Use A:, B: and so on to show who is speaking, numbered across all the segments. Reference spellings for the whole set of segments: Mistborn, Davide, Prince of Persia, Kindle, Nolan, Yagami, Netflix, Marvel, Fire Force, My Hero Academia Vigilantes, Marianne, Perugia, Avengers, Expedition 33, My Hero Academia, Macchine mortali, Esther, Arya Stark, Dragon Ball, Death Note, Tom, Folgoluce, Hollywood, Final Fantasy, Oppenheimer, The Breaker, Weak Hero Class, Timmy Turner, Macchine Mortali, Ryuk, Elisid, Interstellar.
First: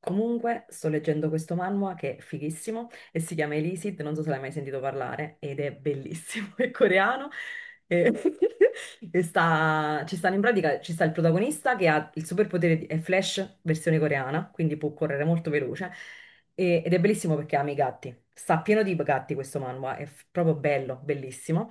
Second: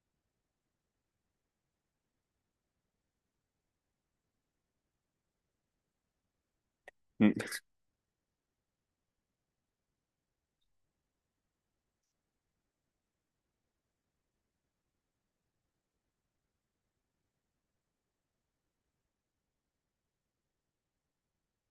A: Comunque, sto leggendo questo manhwa che è fighissimo e si chiama Elisid, non so se l'hai mai sentito parlare, ed è bellissimo, è coreano
B: Mm.
A: e, e sta, ci stanno in pratica, ci sta il protagonista che ha il superpotere, è Flash versione coreana, quindi può correre molto veloce ed è bellissimo perché ama i gatti, sta pieno di gatti questo manhwa, è proprio bello, bellissimo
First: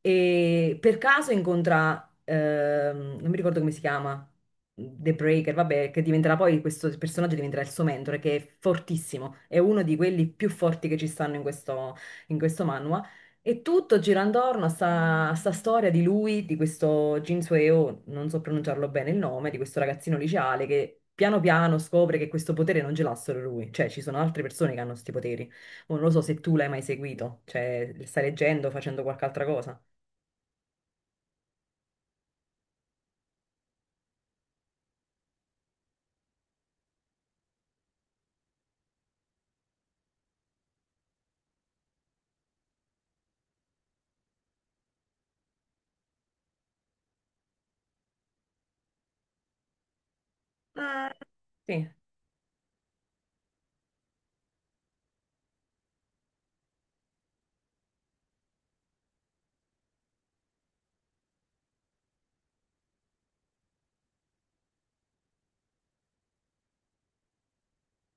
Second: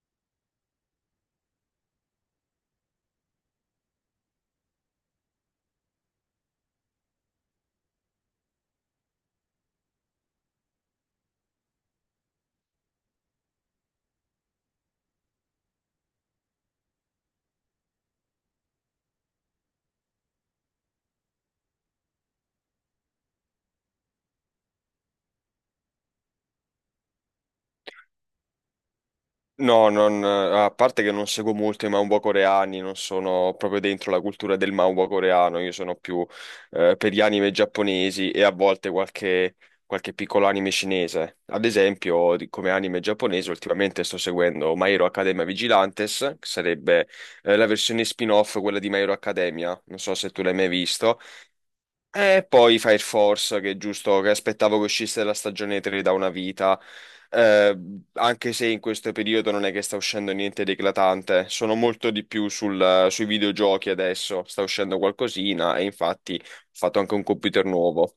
A: e per caso incontra, non mi ricordo come si chiama, The Breaker, vabbè, che diventerà poi questo personaggio diventerà il suo mentore, che è fortissimo, è uno di quelli più forti che ci stanno in questo manhwa. E tutto gira intorno a sta storia di lui, di questo Jin Sueo, non so pronunciarlo bene il nome, di questo ragazzino liceale che piano piano scopre che questo potere non ce l'ha solo lui, cioè ci sono altre persone che hanno questi poteri. Oh, non lo so se tu l'hai mai seguito, cioè stai leggendo, facendo qualche altra cosa.
B: No, a parte che non seguo molto i manhwa coreani, non sono proprio dentro la cultura del manhwa coreano, io sono più per gli anime giapponesi e a volte qualche piccolo anime cinese. Ad esempio, come anime giapponese, ultimamente sto seguendo My Hero Academia Vigilantes, che sarebbe la versione spin-off, quella di My Hero Academia, non so se tu l'hai mai
A: Eh,
B: visto.
A: Sì,
B: E poi Fire Force, che è giusto, che aspettavo che uscisse la stagione 3 da una vita. Eh, anche se in questo periodo non è che sta uscendo niente di eclatante, sono molto di più sui videogiochi adesso, sta uscendo qualcosina e infatti ho fatto anche un computer nuovo,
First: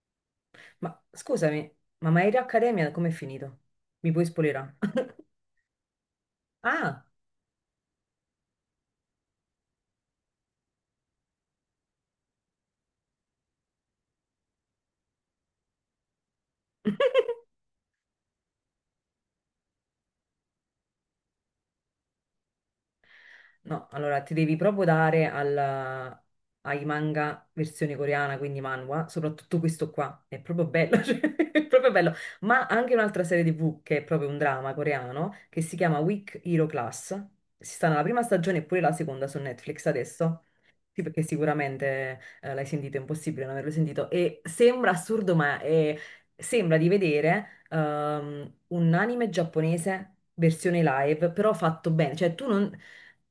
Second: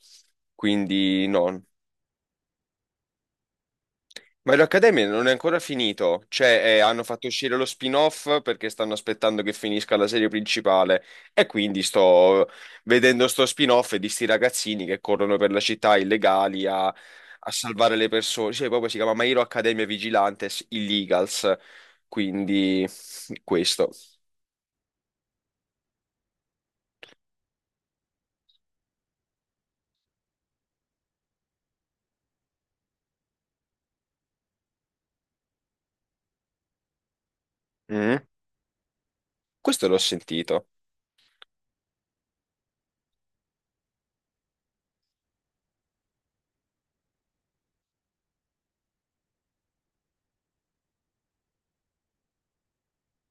A: ma
B: quindi no.
A: scusami, ma My Hero Academia com'è finito? Mi puoi
B: Ma
A: spoilerare?
B: l'Accademia non è ancora finito, cioè hanno
A: Ah!
B: fatto uscire lo spin-off perché stanno aspettando che finisca la serie principale e quindi sto vedendo sto spin-off di sti ragazzini che corrono per la città illegali a salvare le persone, cioè proprio si chiama My Hero Academia Vigilantes Illegals, quindi
A: No,
B: questo.
A: allora ti devi proprio dare ai manga versione coreana, quindi manhwa, soprattutto questo qua, è proprio bello, cioè, è proprio bello. Ma anche un'altra serie TV che è proprio un drama coreano, che si chiama Weak Hero Class. Si sta nella
B: Mm?
A: prima stagione e pure la seconda su Netflix
B: Questo l'ho
A: adesso.
B: sentito,
A: Sì, perché sicuramente l'hai sentito, è impossibile non averlo sentito. E sembra assurdo, ma sembra di vedere un anime giapponese versione live, però fatto bene. Cioè, tu non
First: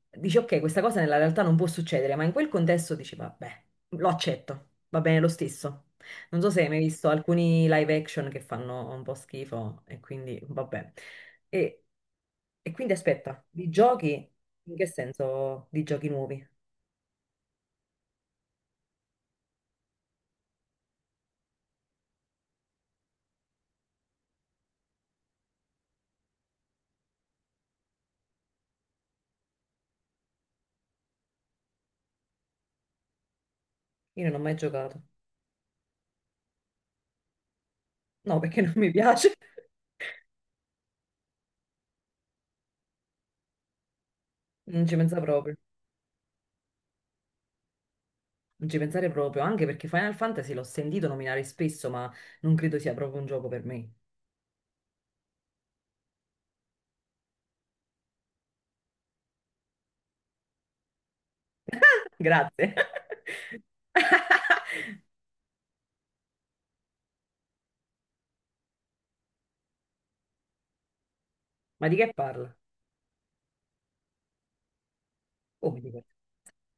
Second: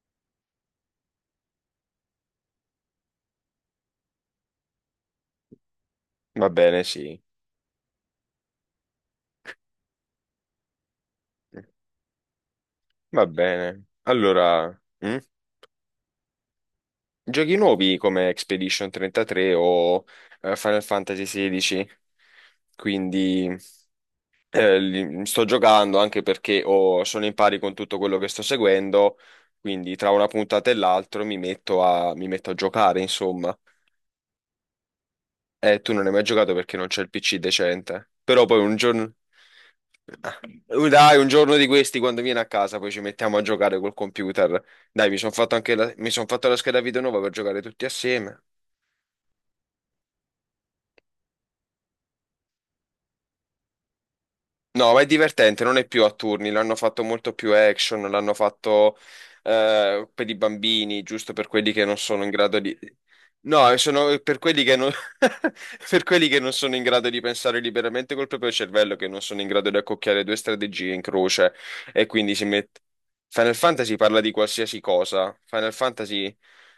A: dici, ok, questa cosa nella realtà non può succedere, ma in quel contesto dici, vabbè, lo accetto, va bene lo stesso. Non so
B: va
A: se hai mai
B: bene,
A: visto
B: sì,
A: alcuni live action che fanno un po' schifo, e quindi vabbè. E, e quindi
B: va
A: aspetta, di
B: bene.
A: giochi,
B: Allora...
A: in che
B: mm?
A: senso di giochi nuovi?
B: Giochi nuovi come Expedition 33 o Final Fantasy XVI, quindi sto giocando anche perché sono in pari con tutto quello che sto seguendo, quindi tra una puntata e l'altra mi metto a giocare, insomma.
A: Io non ho mai giocato.
B: E tu non hai mai giocato perché non c'è il PC decente,
A: No,
B: però poi
A: perché non
B: un
A: mi
B: giorno...
A: piace.
B: Dai, un giorno di questi, quando vieni a casa, poi ci mettiamo a giocare col computer.
A: Non ci
B: Dai,
A: pensa proprio.
B: mi son fatto la scheda video nuova per giocare tutti assieme.
A: Non ci pensare proprio, anche perché Final Fantasy l'ho sentito nominare spesso, ma non credo sia proprio un gioco per me.
B: No, ma è divertente, non è più a turni, l'hanno fatto molto più action, l'hanno fatto per i bambini, giusto per quelli che non sono in grado
A: Grazie.
B: di... No, sono per quelli che non... per quelli che non sono in grado di pensare liberamente col proprio cervello, che non sono in grado di accocchiare due strategie in croce
A: Ma di
B: e
A: che
B: quindi si
A: parla?
B: mette... Final Fantasy parla di qualsiasi cosa, Final
A: Come di che?
B: Fantasy...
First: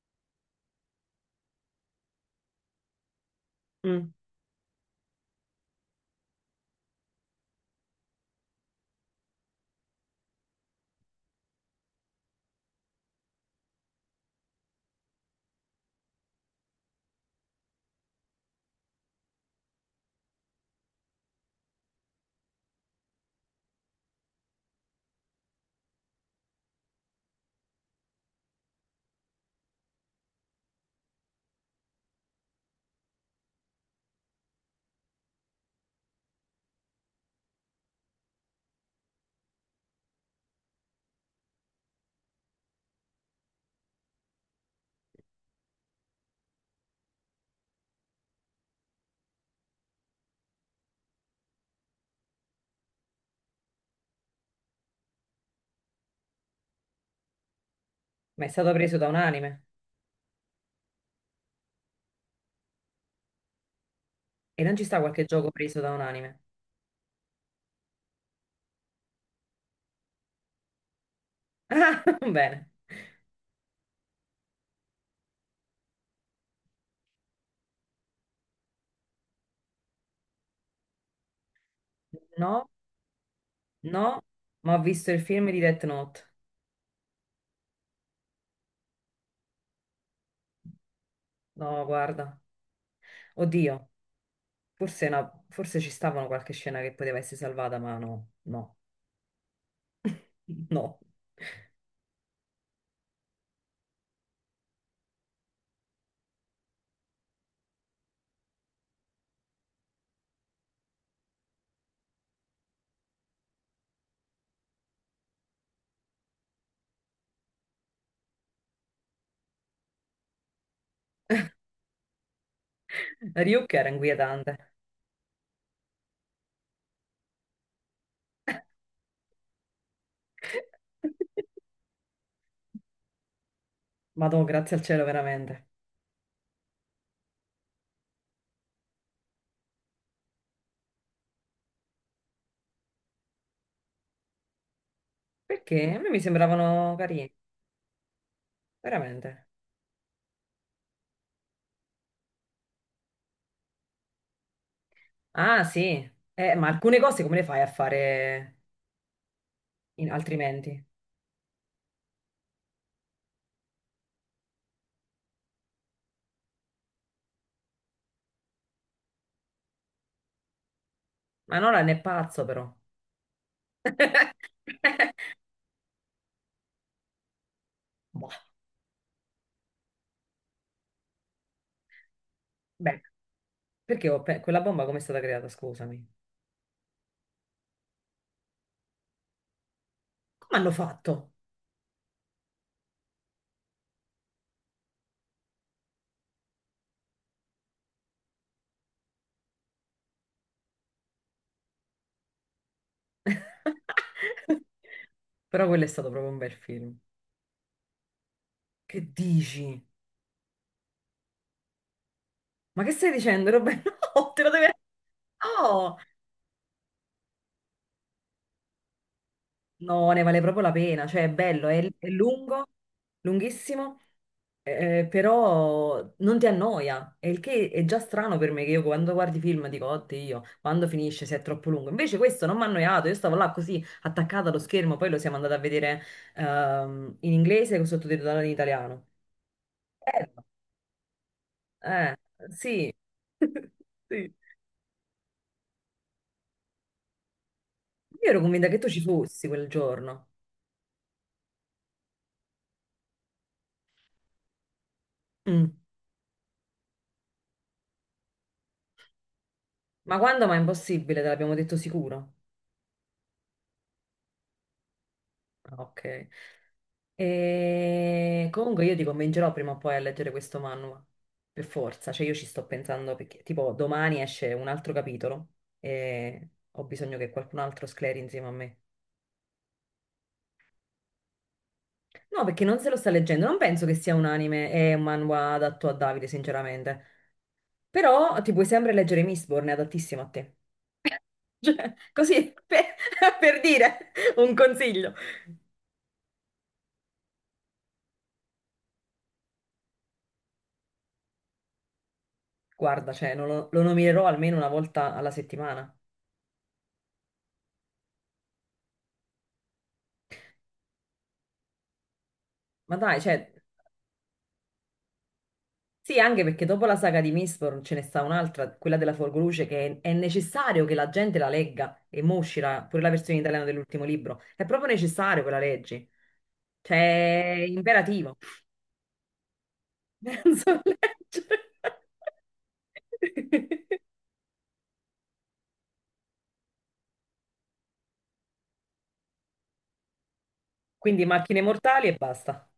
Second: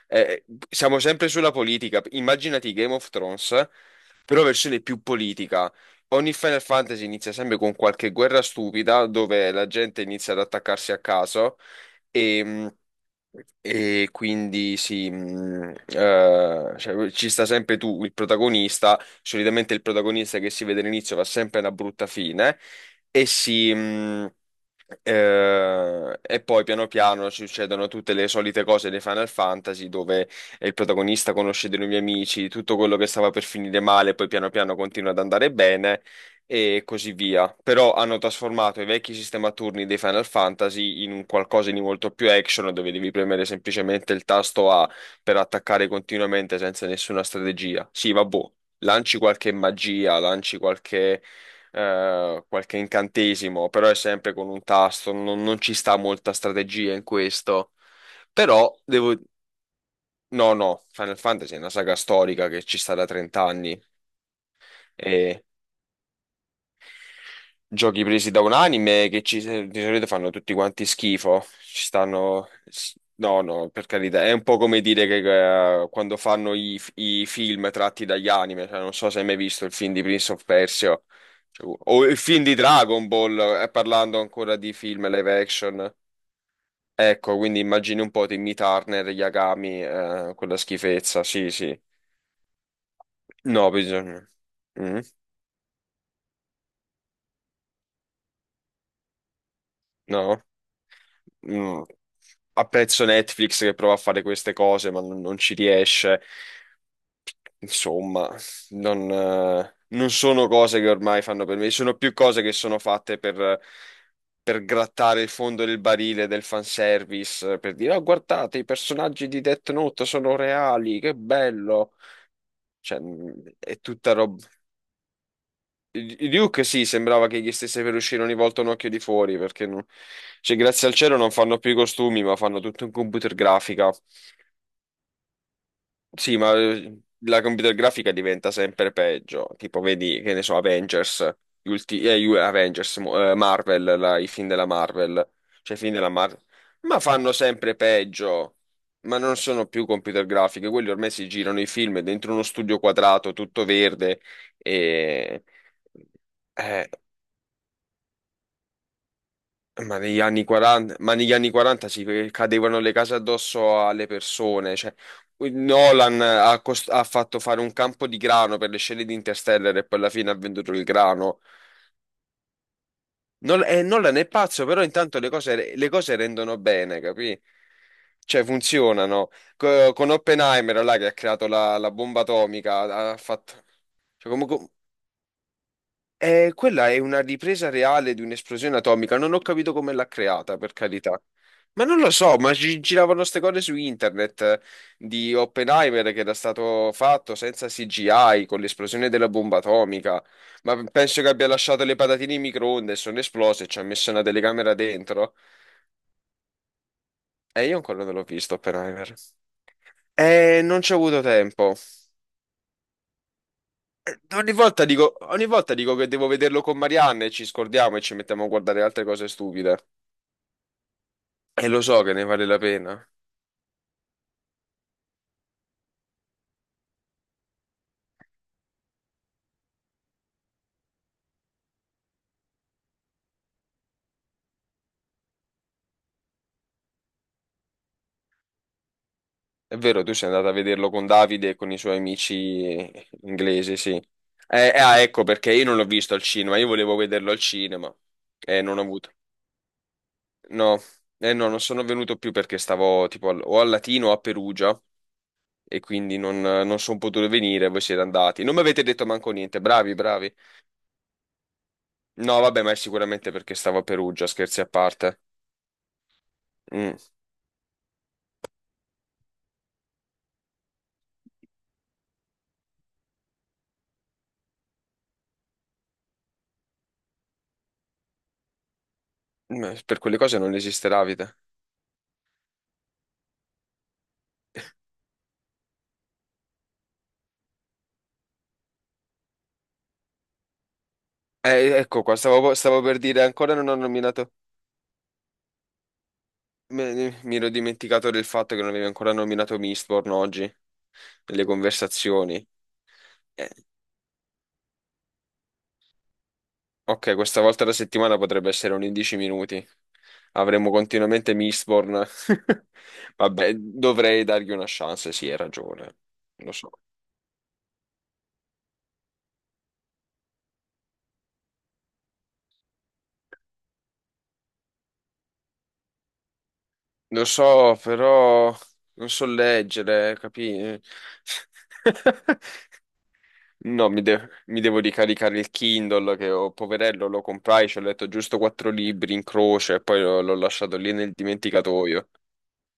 B: eh, siamo sempre sulla politica, immaginati Game of Thrones,
A: Mm.
B: però versione più politica. Ogni Final Fantasy inizia sempre con qualche guerra stupida dove la gente inizia ad attaccarsi a caso e, mh, e quindi sì, cioè, ci sta sempre tu, il protagonista. Solitamente il protagonista che si vede all'inizio va sempre a una brutta fine e e poi piano piano ci succedono tutte le solite cose dei Final Fantasy dove il protagonista conosce dei nuovi amici, tutto quello che stava per finire male, poi piano piano continua ad andare bene e così via. Però hanno trasformato i vecchi sistema a turni dei Final Fantasy in un qualcosa di molto più action, dove devi premere semplicemente il tasto A per attaccare continuamente senza nessuna strategia. Sì, vabbè, lanci qualche magia, lanci qualche qualche incantesimo, però è sempre con un tasto, non ci sta molta strategia in questo.
A: Ma è stato
B: Però
A: preso da un
B: devo.
A: anime.
B: No, no, Final Fantasy è una saga storica che ci sta da 30 anni
A: E non ci sta qualche
B: e
A: gioco preso da un anime?
B: giochi presi da un anime di solito fanno tutti quanti schifo. Ci
A: Ah,
B: stanno...
A: bene.
B: No, no, per carità, è un po' come dire che quando fanno i film tratti dagli anime, cioè, non so se hai mai visto il film di Prince of Persia, cioè, o il film di
A: No,
B: Dragon Ball, parlando
A: no,
B: ancora di
A: ma ho
B: film
A: visto il
B: live
A: film di Death
B: action.
A: Note.
B: Ecco, quindi immagini un po' Timmy Turner, Yagami, quella schifezza, sì, sì.
A: No, guarda.
B: No,
A: Oddio,
B: bisogna... Mm.
A: forse, forse ci stavano qualche scena che poteva essere salvata, ma no, no.
B: No?
A: No,
B: Mm. Apprezzo Netflix che prova a fare queste cose, ma non ci riesce. Insomma, non sono cose che ormai fanno per me, sono più cose che sono fatte per grattare il fondo del barile del fanservice, per dire, oh, guardate, i personaggi di Death Note sono reali, che bello. Cioè, mm,
A: Ryuk
B: è
A: era
B: tutta roba.
A: inquietante.
B: Duke sì, sembrava che gli stesse per uscire ogni volta un occhio di fuori, perché non- cioè, grazie al cielo non fanno più i costumi, ma fanno tutto in computer grafica.
A: Madò, grazie al cielo, veramente.
B: Sì, ma la computer grafica diventa sempre peggio. Tipo, vedi, che ne so, Avengers, Avengers, Marvel, i film della Marvel, cioè i
A: Perché
B: film
A: a
B: della
A: me mi
B: Marvel,
A: sembravano
B: ma
A: carini,
B: fanno sempre peggio. Ma non
A: veramente.
B: sono più computer grafiche, quelli ormai si girano i film dentro uno studio quadrato, tutto verde, e...
A: Ah, sì. Ma
B: Eh,
A: alcune cose come le fai a fare
B: Ma negli anni
A: altrimenti?
B: 40, ma negli anni 40 ci cadevano le case addosso alle persone. Cioè, Nolan ha, ha fatto fare un campo di grano per le scene di Interstellar e poi alla fine ha venduto il grano.
A: Ma non è pazzo, però.
B: Nolan è pazzo, però intanto le cose rendono bene, capì?
A: Boh.
B: Cioè, funzionano. Co- con Oppenheimer, là, che ha creato la bomba
A: Beh,
B: atomica, ha fatto...
A: perché
B: cioè,
A: quella
B: comunque.
A: bomba come è stata creata? Scusami.
B: Quella è una ripresa reale di un'esplosione atomica. Non ho capito come l'ha creata,
A: Come hanno
B: per carità.
A: fatto?
B: Ma non lo so, ma giravano ste cose su internet di Oppenheimer che era stato fatto senza CGI con l'esplosione della bomba atomica. Ma penso che abbia lasciato le patatine in microonde e sono esplose e ci ha messo una telecamera dentro.
A: Però quello è stato proprio un bel film.
B: E io ancora non l'ho visto,
A: Che
B: Oppenheimer.
A: dici?
B: Non ci ho avuto tempo.
A: Ma che stai dicendo, Roberto? No, te lo devi.
B: Ogni volta dico
A: No!
B: che devo vederlo con Marianne e ci scordiamo e ci mettiamo a guardare altre cose stupide.
A: No, ne vale proprio la pena, cioè è
B: E
A: bello,
B: lo
A: è,
B: so
A: è
B: che ne vale la
A: lungo,
B: pena.
A: lunghissimo, però non ti annoia, e il che è già strano per me che io quando guardi film dico, oddio, quando finisce se è troppo lungo. Invece questo non mi ha annoiato, io stavo là così attaccata allo schermo, poi lo siamo andati a vedere in inglese con sottotitolato in italiano.
B: È vero, tu sei
A: Bello,
B: andata a vederlo con Davide e con i suoi
A: eh,
B: amici
A: sì.
B: inglesi, sì.
A: Sì.
B: Ecco perché io non l'ho visto al cinema, io volevo vederlo al cinema
A: Io ero
B: e
A: convinta che
B: non ho
A: tu ci
B: avuto.
A: fossi quel giorno.
B: No, no, non sono venuto più perché stavo tipo o a Latino o a Perugia
A: Mm.
B: e quindi non sono potuto venire, voi siete andati. Non mi avete detto manco niente, bravi,
A: Ma
B: bravi.
A: quando? Ma è impossibile, te l'abbiamo detto sicuro.
B: No, vabbè, ma è sicuramente perché stavo a Perugia, scherzi a parte.
A: Ok.
B: Mm,
A: E comunque io ti convincerò prima o poi a leggere questo manual, per forza, cioè io ci sto pensando perché tipo domani esce un altro capitolo e ho bisogno che qualcun altro scleri insieme a me.
B: Per quelle cose non esisterà vita.
A: No, perché non se lo sta leggendo, non penso che sia un anime e un manhwa adatto a Davide, sinceramente. Però ti puoi sempre leggere Mistborn, è adattissimo a te. Cioè,
B: Ecco qua,
A: così,
B: stavo
A: per,
B: per dire, ancora
A: per
B: non ho
A: dire
B: nominato.
A: un consiglio.
B: Mi ero dimenticato del fatto che non avevi ancora nominato Mistborn oggi, nelle conversazioni.
A: Guarda, cioè, non
B: Eh,
A: lo, lo nominerò almeno una volta alla settimana.
B: ok, questa volta la settimana potrebbe essere un 11 minuti. Avremo continuamente Mistborn.
A: Ma dai, cioè,
B: Vabbè, dovrei dargli una chance, sì, hai ragione.
A: sì, anche
B: Lo
A: perché
B: so.
A: dopo la saga di Mistborn ce ne sta un'altra, quella della Folgoluce, che è necessario che la gente la legga e mo uscirà pure la versione italiana dell'ultimo libro. È proprio necessario che la leggi.
B: Lo
A: Cioè, è
B: so,
A: imperativo.
B: però non so leggere, capi?
A: Penso di leggere.
B: No, mi devo ricaricare il Kindle che ho, poverello, lo comprai, ci ho letto giusto quattro libri in croce e poi l'ho lasciato lì nel
A: Quindi macchine mortali
B: dimenticatoio.
A: e basta.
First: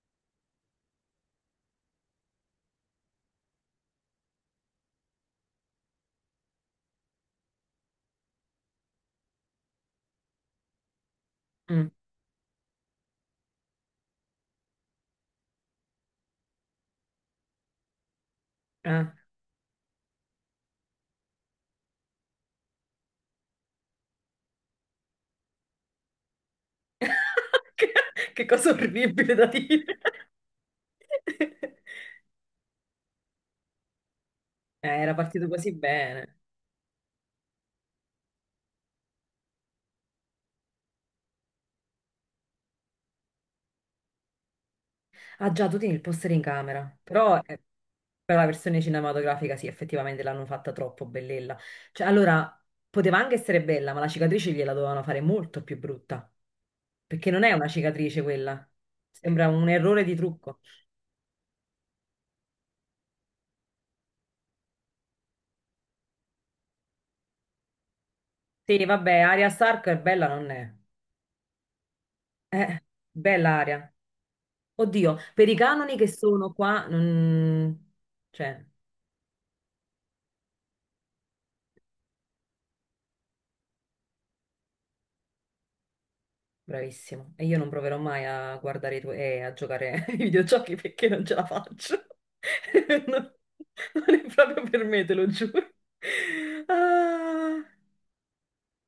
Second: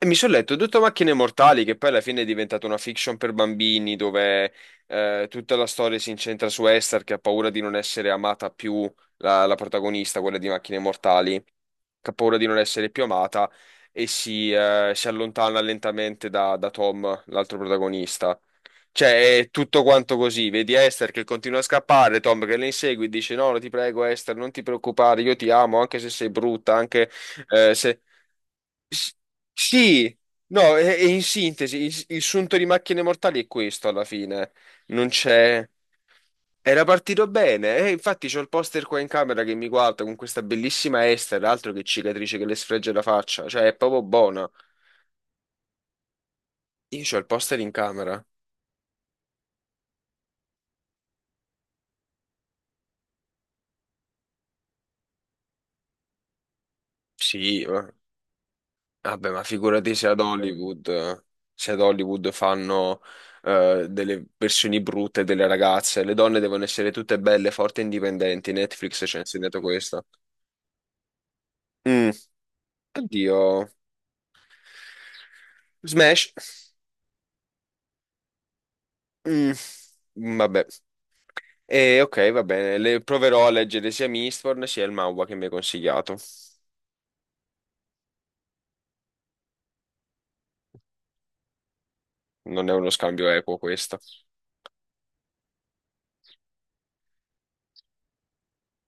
B: E mi sono letto tutto Macchine Mortali, che poi alla fine è diventata una fiction per bambini, dove tutta la storia si incentra su Esther, che ha paura di non essere amata più, la protagonista, quella di Macchine Mortali,
A: Mm.
B: che ha paura di non essere più amata e si allontana lentamente da Tom, l'altro protagonista.
A: Ah.
B: Cioè, è tutto quanto così. Vedi Esther che continua a scappare, Tom che le insegue e dice: No, ti prego, Esther, non ti preoccupare, io ti amo, anche se sei brutta, anche
A: Che
B: se.
A: che cosa
B: S-
A: orribile da dire.
B: Sì, no, e in sintesi, il sunto di Macchine Mortali è questo alla fine. Non
A: Era partito
B: c'è.
A: così bene.
B: Era partito bene, infatti c'ho il poster qua in camera che mi guarda con questa bellissima Esther, altro che cicatrice che le sfregge la faccia, cioè è proprio buona.
A: Ah già, tu tieni il poster in camera,
B: Io c'ho il
A: però
B: poster in camera.
A: per la versione cinematografica sì, effettivamente l'hanno fatta troppo bellella. Cioè, allora, poteva anche essere bella, ma la cicatrice gliela dovevano fare molto più brutta, perché non è
B: Sì,
A: una
B: va-
A: cicatrice quella,
B: vabbè, ma
A: sembra un
B: figurati
A: errore
B: se
A: di
B: ad
A: trucco.
B: Hollywood, se ad Hollywood fanno delle versioni brutte delle ragazze, le donne devono essere tutte belle, forti e indipendenti.
A: Sì,
B: Netflix ci
A: vabbè,
B: ha
A: Arya
B: insegnato
A: Stark è
B: questo.
A: bella non è.
B: Mm,
A: Eh,
B: oddio.
A: bella Arya. Oddio, per i canoni che
B: Smash.
A: sono qua, non, cioè.
B: Mm, vabbè. E ok, va bene. Le proverò a leggere sia Mistborn sia il manhwa che mi hai consigliato.
A: Bravissimo. E io non proverò mai a guardare i tuoi, a giocare ai videogiochi perché non ce la faccio.
B: Non è uno scambio
A: Non,
B: equo questo.
A: non è proprio per me, te lo giuro. Ah.